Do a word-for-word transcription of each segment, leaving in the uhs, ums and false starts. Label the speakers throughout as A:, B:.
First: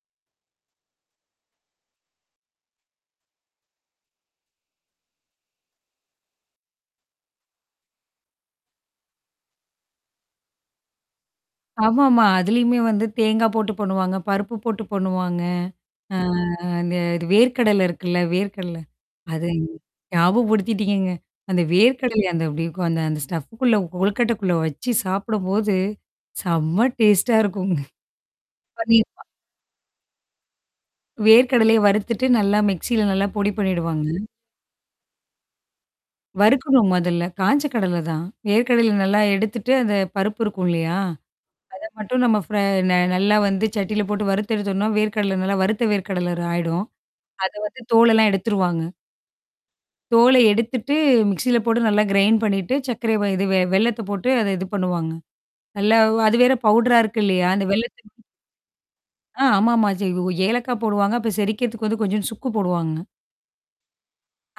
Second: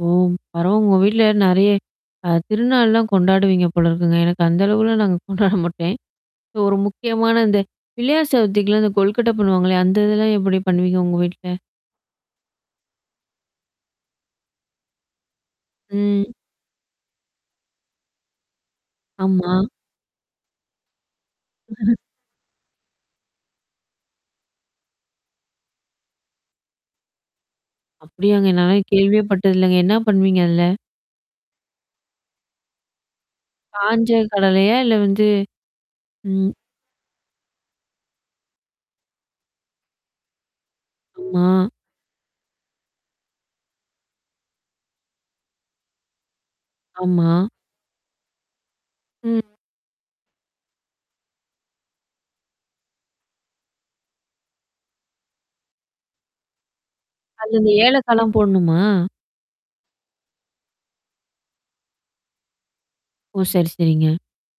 A: ஓ! பரவ உங்க வீட்ல நெறைய. அ திருநாள்லாம் கொண்டாடுவீங்க போல இருக்குங்க. எனக்கு அந்த அளவுல நாங்க கொண்டாட மாட்டேன். ஒரு முக்கியமான இந்த பிள்ளையார்சதுத்திகலாம் இந்த கொல்கட்ட பண்ணுவாங்கல்லயா? அந்த இதெல்லாம் எப்படி பண்ணுவீங்க உங்க வீட்ல?
B: ஆமாமா. அதுலயுமே வந்து தேங்காய் போட்டு பண்ணுவாங்க, பருப்பு போட்டு பொண்ணுவாங்க. ஆ
A: ம்.
B: அந்த இது வேர்கடல இருக்குல்ல, வேர்கடல.
A: ஆமா.
B: அதுங் ஞாபகப்படுத்திட்டீங்கங்க. அந்த வேர்க்கடல அந்த அப்படி இருக்கும் அந்த அந்த ஸ்டஃப்க்குள்ள கொல்கட்டக்குள்ள வச்சு சாப்பிடும்போது, செம்ம டேஸ்ட்டா இருக்குங்
A: அப்டியாங்க. நானெல்லா
B: பண்ணிருப்பா
A: கேள்வியேப்பட்டதில்லங்க. என்ன பண்ணுவீங்க அதுல?
B: வேர்க் கடலைய வறுத்துட்டு நல்லா மிக்ஸில நல்லா பொடி பண்ணிடுவாங்க.
A: காஞ்ச கடலையா? இல்ல வந்து? ம்.
B: வறுக்கணும் முதல்ல. காய்ஞ்ச கடல தான். ஏற்கடையில நல்லா எடுத்துட்டு அந்த பருப்பு இருக்கும் இல்லையா?
A: ஆமா.
B: அதை மட்டும் நம்ம ஃப்ர ந நல்லா வந்து சட்டியில போட்டு வறுத்த எடுத்தோம்னா, வேர் கடல நல்லா வறுத்த வேர் கடலர் ராயிடும்.
A: ஆமா.
B: அதை வந்து தோளெல்லாம் எடுத்துருவாங்க.
A: ம்.
B: தோலை எடுத்துட்டு மிக்ஸில போட்டு நல்லா கிரைன் பண்ணிட்டு, சர்க்கரை வாய் இது வெ வெள்ளத்த போட்டு அத இது பண்ணுவாங்க. நல்லா அது வேற பவுடரா இருக்கு இல்லையா?
A: அது
B: அந்த
A: இந்த
B: வெள்ளத்துக்கு
A: ஏழக்கலம் போடணுமா?
B: ஆ ஆமாமா ச ஏலக்காய போடுவாங்க. அப்ப செரிக்கிறதுக்கு வந்து கொஞ்சம் சுக்கு போடுவாங்க.
A: ஓ! சேரி, சேரிங்க.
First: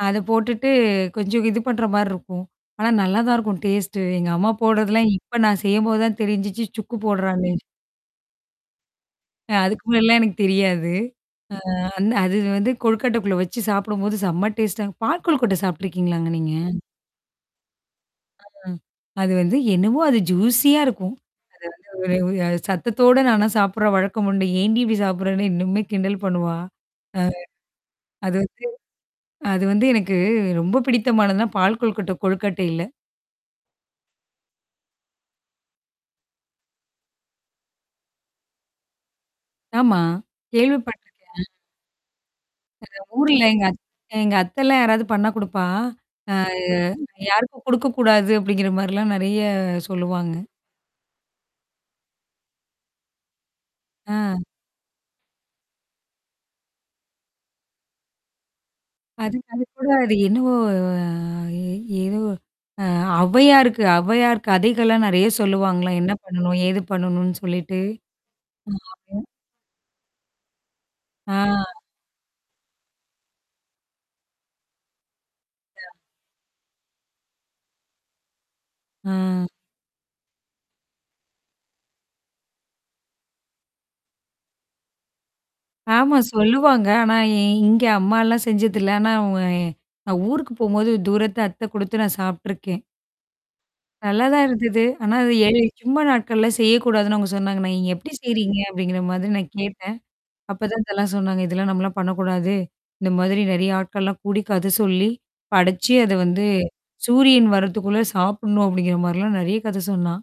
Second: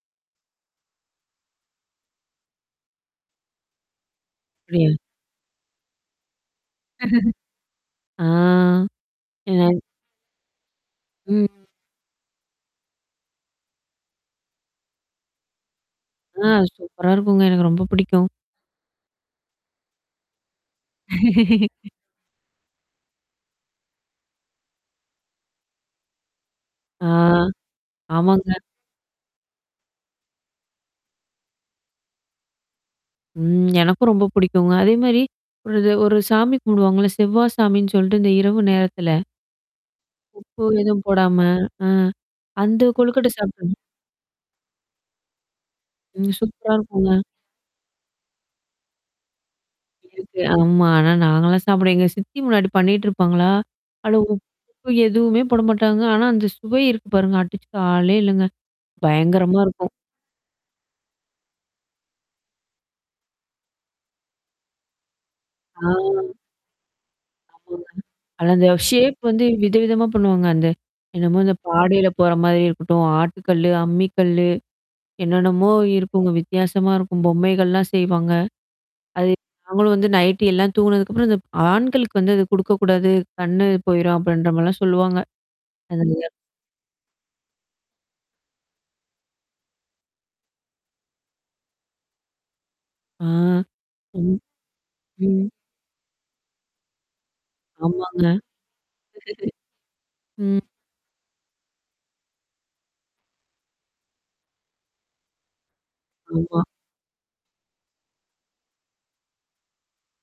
B: அதை போட்டுட்டு கொஞ்சம் இது பண்ற மாரி இருக்கும். ஆனா நல்லா தான் இருக்கும் டேஸ்ட்டு. எங்க அம்மா
A: அப்டியா?
B: போடுறதெல்லாம் இப்ப நான் செய்யும்போது தான் தெரிஞ்சுச்சு சுக்கு போடுறாங்னே!
A: ஆ.
B: அ
A: இதங்
B: அதுக்கு முன்னாடி எல்லாம் எனக்கு தெரியாது.
A: ம்.
B: அ அந்த அது வந்து கொழுக்காட்டைக்குள்ள வச்சு சாப்பிடும்போது செம்ம டேஸ்ட்டா. பால் கொல்கட்ட சாப்பட்டுருக்கீங்களாங்க
A: ஆ
B: நீங்க?
A: சூப்பரா இருக்குங்க. எனக்கு ரொம்ப பிடிக்கும்.
B: அ அது வந்து என்னமோ அது ஜூசியா இருக்கும். அது வந்து ஒரு ஒரு சத்தத்தோட நானா சாப்பிடுறேன் வழக்கம் உண்டு. என்டி இப்டி சாப்பிடுறேன்னு இன்னுமே கிண்டல் பண்ணுவா?
A: ஆ.
B: ஆ. அது
A: ஆமாங்க.
B: வந்து அது வந்து எனக்கு ரொம்ப பிடித்தமானதுன்னா, பால் கொழுக்கட்ட கொழுக்கட்டைல.
A: ம். எனக்கும் ரொம்ப புடிக்குங்க. அதே மாரி. ஒருது ஒரு சாமி கும்பிடுவாங்கள்ல, செவ்வா சாமின்னு சொல்லிட்டு இந்த இரவு நேரத்தில.
B: ஆமா.
A: உப்பு எதுவும்
B: கேள்விப்பட்ருக்கேன்.
A: போடாம. அ. அந்த
B: அ
A: கொழுக்கட்ட
B: ஊர்ல.
A: சாப்
B: எங்க அத்த அத்தல்லாம் யாராவது பண்ண குடுப்பா,
A: ம்.
B: ஆ
A: சூப்பரா இருக்குங்க.
B: யாருக்கும் குடுக்கக்கூடாது அப்படிங்கிற மாரிலாம் நெறைய
A: அப்டி
B: சொல்லுவாங்க.
A: இருக்கு, ஆமா. ஆனா நாங்கலாம் சாப்பிடுவேன். எங்க சித்தி முன்னாடி பண்ணிட்டுருப்பாங்களா? அதுல
B: ஆ.
A: உப்பு எதுவுமே போடமாட்டாங்க. ஆனா அந்த சுவை இருக்கு பாருங்க. அடிச்சு காலே இல்லங்க.
B: அதுக்கு
A: பயங்கரமா
B: அது கூட
A: இருக்கும்.
B: அது என்னவோ ஏதோ அ அவையாருக்கு அவையார் கதைகள்லாம் நெறைய சொல்லுவாங்களா? என்ன
A: ஆ.
B: பண்ணணும்? ஏது பண்ணணும்னு சொல்லிட்டு.
A: ஆமாங்க, அதுல அந்த ஷேப்
B: [unintelligible]
A: வந்து விதவிதமா பண்ணுவாங்க அந்த.
B: ஆ.
A: என்னமோ இந்த பாடைல போற மாரி இருக்கட்டும். ஆட்டு கல்லு, அம்மி கல்லு. என்னென்னமோ
B: [unintelligible]
A: இருக்குங்க வித்தியாசமா இருக்கும். பொம்மைகள்லாம் செய்வாங்க. அது
B: ஆ.
A: நாங்களும் வந்து நைட்டு எல்லாம் தூங்குனதுக்கப்புறம் இந்த ஆண்களுக்கு வந்து அது குடுக்கக்கூடாது கண்ணு போயிரும் அப்படின்ற மாரிலாம் சொல்லுவாங்க.
B: ஆமா
A: அதுனால.
B: சொல்லுவாங்க. ஆனா எ இங்க அம்மாலாம் செஞ்சதில்ல. ஆனா நான் ஊருக்கு போம்போது தூரத்து அத்தை குடுத்து நான் சாப்டுருக்கேன்.
A: ஆ.
B: நல்லா
A: ம்.
B: தான் இருந்தது. ஆனா, அது எ
A: ம்.
B: சும்ம நாட்கள்லாம் செய்யக்கூடாதுன்னு அவங்க சொன்னாங்க நான், நீங்க எப்படி
A: ஆமாங்க.
B: செய்றீங்க? அப்படிங்கிற மாதிரி நான் கேட்டேன்.
A: ம்.
B: அப்பதான் இதெல்லாம் சொன்னாங்க. இதெல்லாம் நம்மலாம் பண்ணக்கூடாது. இந்த மாதிரி நெறைய ஆட்கள்லாம் கூடி கத சொல்லி, படிச்சு அத வந்து,
A: ஆமா.
B: சூரியன் வரத்துக்குள்ள சாப்பிடணும் அப்படிங்கிற மாரிலாம் நெறைய கதை சொன்னா.